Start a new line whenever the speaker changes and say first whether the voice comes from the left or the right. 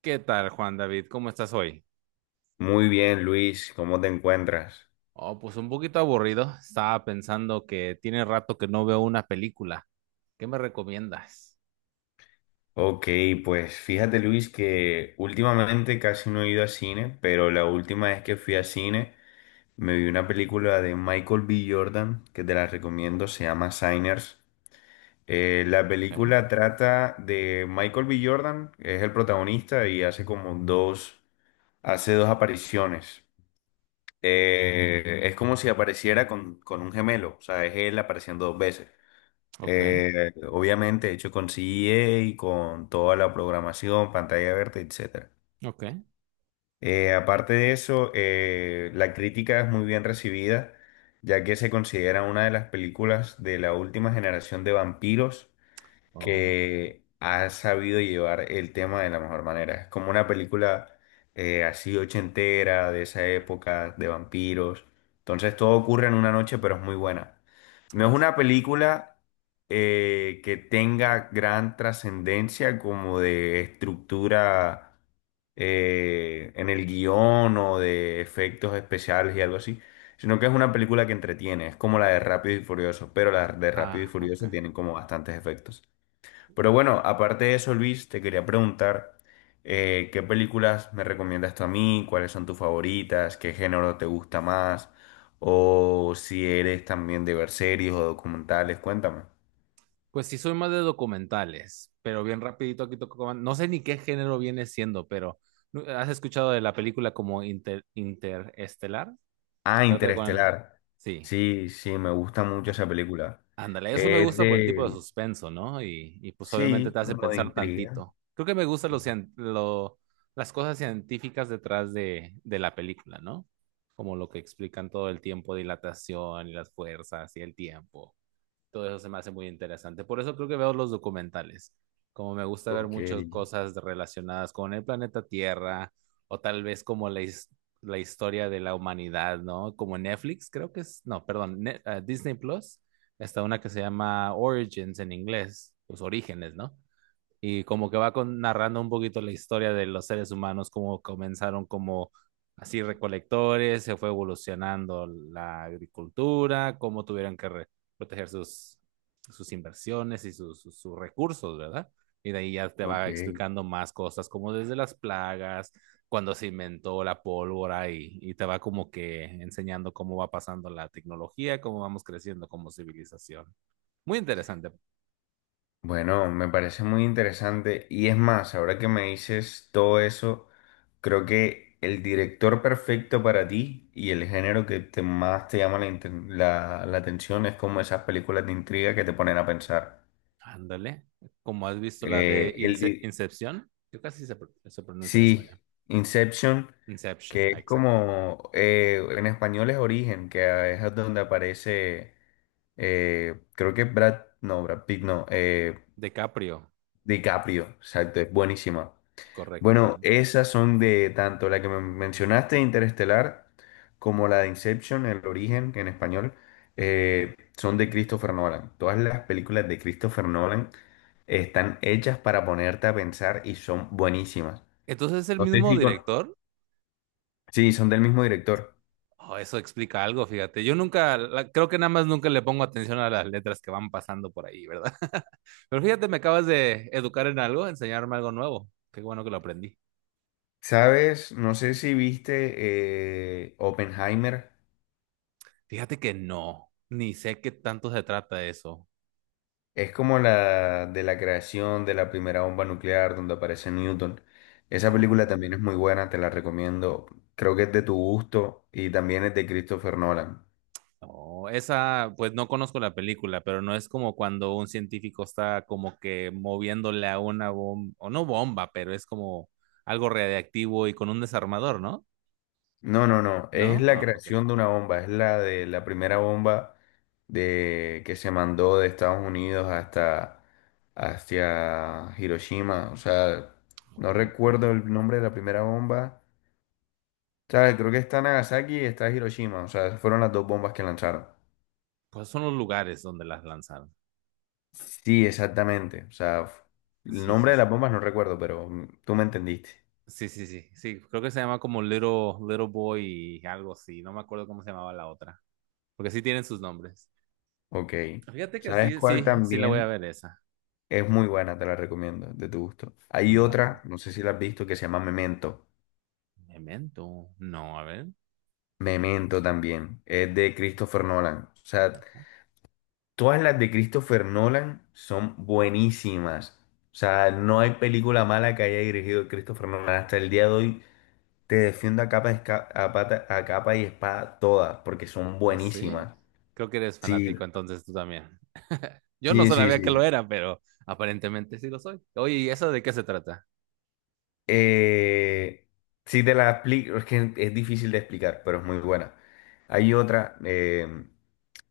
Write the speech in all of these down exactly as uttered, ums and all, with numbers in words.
right: ¿Qué tal, Juan David? ¿Cómo estás hoy?
left: Muy bien, Luis, ¿cómo te encuentras?
right: Oh, pues un poquito aburrido. Estaba pensando que tiene rato que no veo una película. ¿Qué me recomiendas?
left: Ok, pues fíjate, Luis, que últimamente casi no he ido a cine, pero la última vez que fui a cine me vi una película de Michael B. Jordan, que te la recomiendo, se llama Signers. Eh, la
right: Okay,
left: película trata de Michael B. Jordan, que es el protagonista y hace como dos, hace dos apariciones. Eh, es como si apareciera con, con un gemelo, o sea, es él apareciendo dos veces.
right: okay,
left: Eh, obviamente hecho con C G A y con toda la programación, pantalla verde, etcétera.
right: okay,
left: Eh, aparte de eso, eh, la crítica es muy bien recibida, ya que se considera una de las películas de la última generación de vampiros
right: oh,
left: que ha sabido llevar el tema de la mejor manera. Es como una película eh, así ochentera, de esa época, de vampiros. Entonces todo ocurre en una noche, pero es muy buena. No es
right: oh,
left: una película eh, que tenga gran trascendencia como de estructura eh, en el guión o de efectos especiales y algo así, sino que es una película que entretiene, es como la de Rápido y Furioso, pero la de Rápido y
right: ah, ok.
left: Furioso tienen como bastantes efectos. Pero bueno, aparte de eso, Luis, te quería preguntar, eh, ¿qué películas me recomiendas tú a mí? ¿Cuáles son tus favoritas? ¿Qué género te gusta más? O si eres también de ver series o documentales, cuéntame.
right: Pues sí, soy más de documentales, pero bien rapidito aquí toco. No sé ni qué género viene siendo, pero ¿no- ¿has escuchado de la película como Inter- Interestelar?
left: Ah,
right: Trata de con...
left: Interestelar.
right: Sí.
left: Sí, sí, me gusta mucho esa película.
right: Ándale, eso me
left: Es
right: gusta por el tipo de
left: de...
right: suspenso, ¿no? Y, y, pues obviamente te
left: Sí,
right: hace
left: como de
right: pensar
left: intriga.
right: tantito. Creo que me gustan los cien- lo- las cosas científicas detrás de, de la película, ¿no? Como lo que explican todo el tiempo, dilatación y las fuerzas y el tiempo, todo eso se me hace muy interesante. Por eso creo que veo los documentales. Como me gusta ver
left: Ok,
right: muchas cosas relacionadas con el planeta Tierra, o tal vez como la, his- la historia de la humanidad, ¿no? Como Netflix, creo que es, no, perdón, Ne- eh, Disney Plus, está una que se llama Origins en inglés, pues orígenes, ¿no? Y como que va con- narrando un poquito la historia de los seres humanos, cómo comenzaron como así recolectores, se fue evolucionando la agricultura, cómo tuvieron que re- proteger sus, sus inversiones y sus, sus, sus recursos, ¿verdad? Y de ahí ya te
left: ok.
right: va explicando más cosas, como desde las plagas, cuando se inventó la pólvora y, y te va como que enseñando cómo va pasando la tecnología, cómo vamos creciendo como civilización. Muy interesante.
left: Bueno, me parece muy interesante y es más, ahora que me dices todo eso, creo que el director perfecto para ti y el género que te más te llama la, inten- la- la atención es como esas películas de intriga que te ponen a pensar.
right: Ándale. Como has visto la de
left: Eh, el
right: Ince-
left: di-
right: Incepción, yo casi se, pro- se pronuncia en
left: sí,
right: español.
left: Inception,
right: Inception,
left: que
right: ah,
left: es
right: exacto.
left: como, eh, en español es Origen, que es donde aparece, eh, creo que Brad, no, Brad Pitt, no, eh,
right: DiCaprio,
left: DiCaprio, exacto, es buenísima.
right: correcto,
left: Bueno,
right: correcto.
left: esas son de tanto la que me mencionaste, Interestelar, como la de Inception, El Origen, que en español, eh, son de Christopher Nolan. Todas las películas de Christopher Nolan están hechas para ponerte a pensar y son buenísimas.
right: Entonces es el
left: No sé
right: mismo
left: si con...
right: director.
left: Sí, son del mismo director.
right: Oh, eso explica algo, fíjate. Yo nunca, la- creo que nada más nunca le pongo atención a las letras que van pasando por ahí, ¿verdad? Pero fíjate, me acabas de educar en algo, enseñarme algo nuevo. Qué bueno que lo aprendí.
left: ¿Sabes? No sé si viste eh, Oppenheimer.
right: Fíjate que no, ni sé qué tanto se trata eso.
left: Es como la de la creación de la primera bomba nuclear donde aparece Newton. Esa película también
right: Oh.
left: es muy buena, te la recomiendo. Creo que es de tu gusto y también es de Christopher Nolan.
right: Oh, esa, pues no conozco la película, pero no es como cuando un científico está como que moviéndole a una bomba, o no bomba, pero es como algo radiactivo y con un desarmador, ¿no?
left: No, no, no, es
right: ¿No?
left: la
right: Ah, ok.
left: creación de una bomba, es la de la primera bomba de que se mandó de Estados Unidos hasta hacia Hiroshima, o sea, no
right: Ok.
left: recuerdo el nombre de la primera bomba. O sea, creo que está Nagasaki y está Hiroshima, o sea, fueron las dos bombas que lanzaron.
right: Pues son los lugares donde las lanzaron.
left: Sí, exactamente. O sea, f- el
right: Sí, sí,
left: nombre de
right: sí.
left: las bombas no recuerdo, pero mm, tú me entendiste.
right: Sí, sí, sí, sí. Creo que se llama como Little, Little Boy y algo así. No me acuerdo cómo se llamaba la otra. Porque sí tienen sus nombres.
left: Ok.
right: Fíjate que
left: ¿Sabes
right: sí,
left: cuál
right: sí, sí la voy a
left: también
right: ver esa.
left: es muy buena? Te la recomiendo, de tu gusto. Hay
right: Va-
left: otra, no sé si la has visto, que se llama Memento.
right: Memento. No, a ver.
left: Memento también. Es de Christopher Nolan. O sea, todas las de Christopher Nolan son buenísimas. O sea, no hay película mala que haya dirigido Christopher Nolan. Hasta el día de hoy te defiendo a capa, y esca- a pata- a capa y espada todas, porque son
right: No sé.
left: buenísimas.
right: Creo que eres
left: Sí,
right: fanático, entonces tú también. Yo no
left: sí, sí,
right: sabía que
left: sí.
right: lo era, pero aparentemente sí lo soy. Oye, ¿y eso de qué se trata?
left: Eh, sí te la explico, es que es difícil de explicar, pero es muy buena. Hay otra, eh,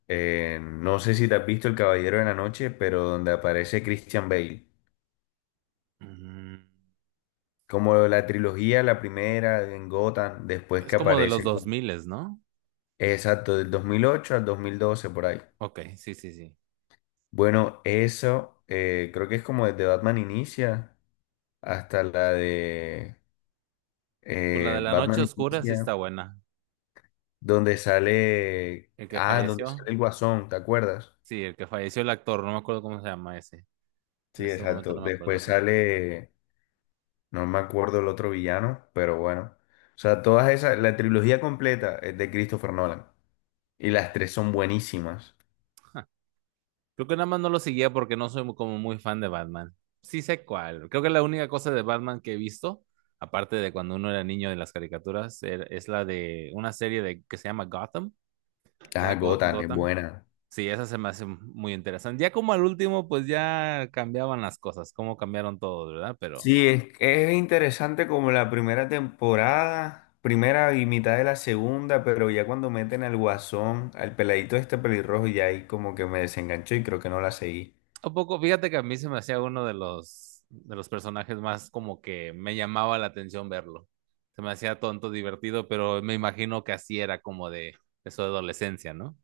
left: eh, no sé si te has visto El Caballero de la Noche, pero donde aparece Christian Bale.
right: Mm,
left: Como la trilogía, la primera en Gotham, después
right: ¿es
left: que
right: como de los
left: aparece,
right: dos mil, ¿no?
left: exacto, del dos mil ocho al dos mil doce por ahí.
right: Ok, sí, sí, sí.
left: Bueno, eso eh, creo que es como desde Batman Inicia hasta la de
right: Pues la de
left: eh,
right: la noche
left: Batman
right: oscura sí está
left: Inicia.
right: buena.
left: Donde sale,
right: El que
left: ah, donde
right: falleció,
left: sale el Guasón, ¿te acuerdas?
right: sí, el que falleció el actor, no me acuerdo cómo se llama ese. En
left: Sí,
right: este momento
left: exacto.
right: no me acuerdo,
left: Después
right: pero
left: sale, no me acuerdo el otro villano, pero bueno. O sea, todas esas, la trilogía completa es de Christopher Nolan. Y las tres son buenísimas.
right: creo que nada más no lo seguía porque no soy como muy fan de Batman. Sí sé cuál. Creo que la única cosa de Batman que he visto, aparte de cuando uno era niño de las caricaturas, er- es la de una serie de, que se llama Gotham,
left: Ah,
right: ¿verdad? Go-
left: Gotham es
right: Gotham.
left: buena.
right: Sí, esa se me hace muy interesante. Ya como al último, pues ya cambiaban las cosas, cómo cambiaron todo, ¿verdad? Pero
left: Sí, es, es interesante como la primera temporada, primera y mitad de la segunda, pero ya cuando meten al Guasón, al peladito este pelirrojo, ya ahí como que me desenganchó y creo que no la seguí.
right: un poco, fíjate que a mí se me hacía uno de los, de los personajes más como que me llamaba la atención verlo. Se me hacía tonto, divertido, pero me imagino que así era como de eso de adolescencia, ¿no?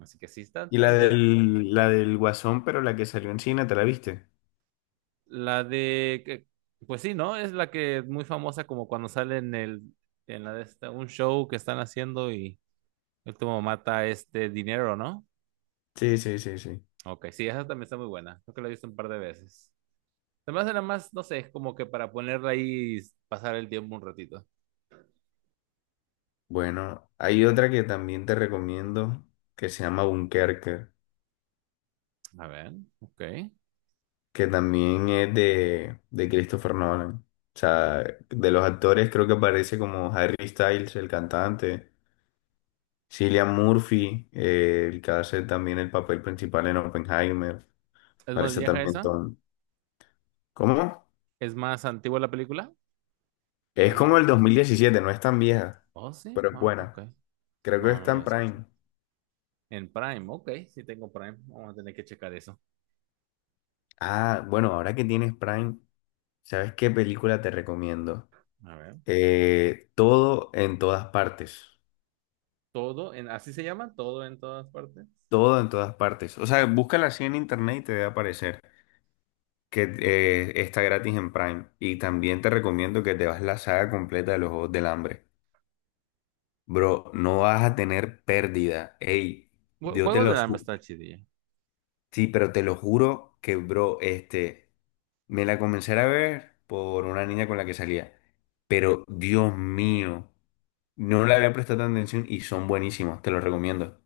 right: Así que sí, está
left: Y
right: tan
left: la
right: interesante.
left: del, la del Guasón, pero la que salió en cine, ¿te la viste?
right: La de, que- pues sí, ¿no? Es la que es muy famosa como cuando sale en el, en la de esta, un show que están haciendo y él como mata este dinero, ¿no?
left: Sí, sí, sí, sí.
right: Ok, sí, esa también está muy buena. Creo que la he visto un par de veces. Además, era más, no sé, como que para ponerla ahí y pasar el tiempo un ratito.
left: Bueno, hay otra que también te recomiendo que se llama Dunkerque,
right: A ver, ok.
left: que también es de, de Christopher Nolan. O sea, de los actores creo que aparece como Harry Styles, el cantante, Cillian Murphy, eh, el que hace también el papel principal en Oppenheimer.
right: ¿Es más
left: Parece
right: vieja
left: también
right: esa?
left: Tom. ¿Cómo?
right: ¿Es más antigua la película?
left: Es
right: ¿Más
left: como
right: viejita?
left: el dos mil diecisiete, no es tan vieja,
right: Oh, sí.
left: pero es
right: Ah, ok.
left: buena. Creo que
right: No, no
left: está
right: la
left: en
right: escuchado.
left: Prime.
right: En Prime, ok. Sí tengo Prime. Vamos a tener que checar eso.
left: Ah, bueno, ahora que tienes Prime, ¿sabes qué película te recomiendo?
right: A ver.
left: Eh, todo en todas partes.
right: Todo, en, así se llama, todo en todas partes.
left: Todo en todas partes. O sea, búscala así en internet y te debe aparecer que eh, está gratis en Prime. Y también te recomiendo que te vas la saga completa de los Juegos del Hambre. Bro, no vas a tener pérdida. Ey,
right: Jue-
left: yo te
right: Juegos
left: lo,
right: del Hambre está chidilla.
left: sí, pero te lo juro que, bro, este, me la comencé a ver por una niña con la que salía. Pero, Dios mío, no le había prestado tanta atención y son buenísimos, te los recomiendo.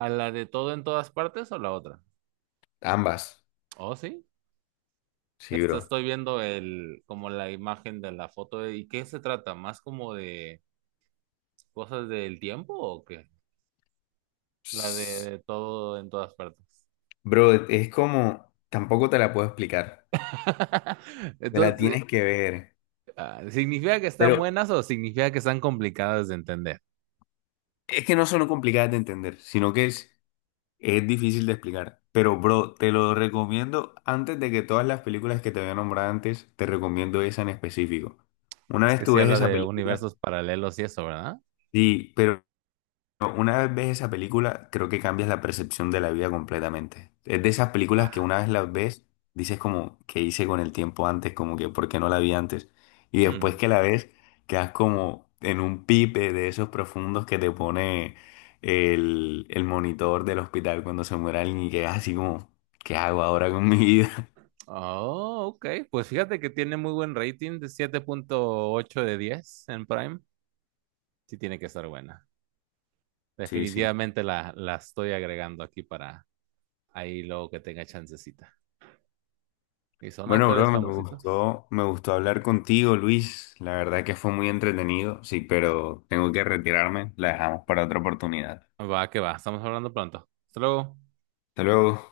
right: ¿A la de todo en todas partes o la otra?
left: Ambas.
right: Oh, sí.
left: Sí,
right: Esta
left: bro.
right: estoy viendo el, como la imagen de la foto. ¿De y qué se trata? ¿Más como de cosas del tiempo o qué? La
left: Psst.
right: de todo en todas partes.
left: Bro, es como, tampoco te la puedo explicar. Te la
right: Entonces,
left: tienes que ver.
right: ah, ¿significa que están
left: Pero
right: buenas o significa que están complicadas de entender?
left: es que no son complicadas de entender, sino que es, Es difícil de explicar, pero bro, te lo recomiendo antes de que todas las películas que te había nombrado antes, te recomiendo esa en específico. Una
right: Es
left: vez
right: que
left: tú
right: si
left: ves
right: habla
left: esa
right: de
left: película,
right: universos paralelos y eso, ¿verdad?
left: sí, pero no, Una vez ves esa película, creo que cambias la percepción de la vida completamente. Es de esas películas que
right: Ah,
left: una vez las ves, dices como, ¿qué hice con el tiempo antes? Como que, ¿por qué no la vi antes? Y
right: hmm.
left: después que la ves, quedas como en un pipe de esos profundos que te pone el, el monitor del hospital cuando se muere alguien y quedas así como, ¿qué hago ahora con mi vida?
right: Oh, ok. Pues fíjate que tiene muy buen rating de siete punto ocho de diez en Prime. Sí tiene que estar buena.
left: Sí, sí.
right: Definitivamente la, la estoy agregando aquí para ahí luego que tenga chancecita. Y son
left: Bueno,
right: actores
left: bro, me
right: famositos.
left: gustó, me gustó hablar contigo, Luis. La verdad que fue muy entretenido, sí, pero tengo que retirarme. La dejamos para otra oportunidad.
right: Va, que va. Estamos hablando pronto. Hasta luego.
left: Hasta luego.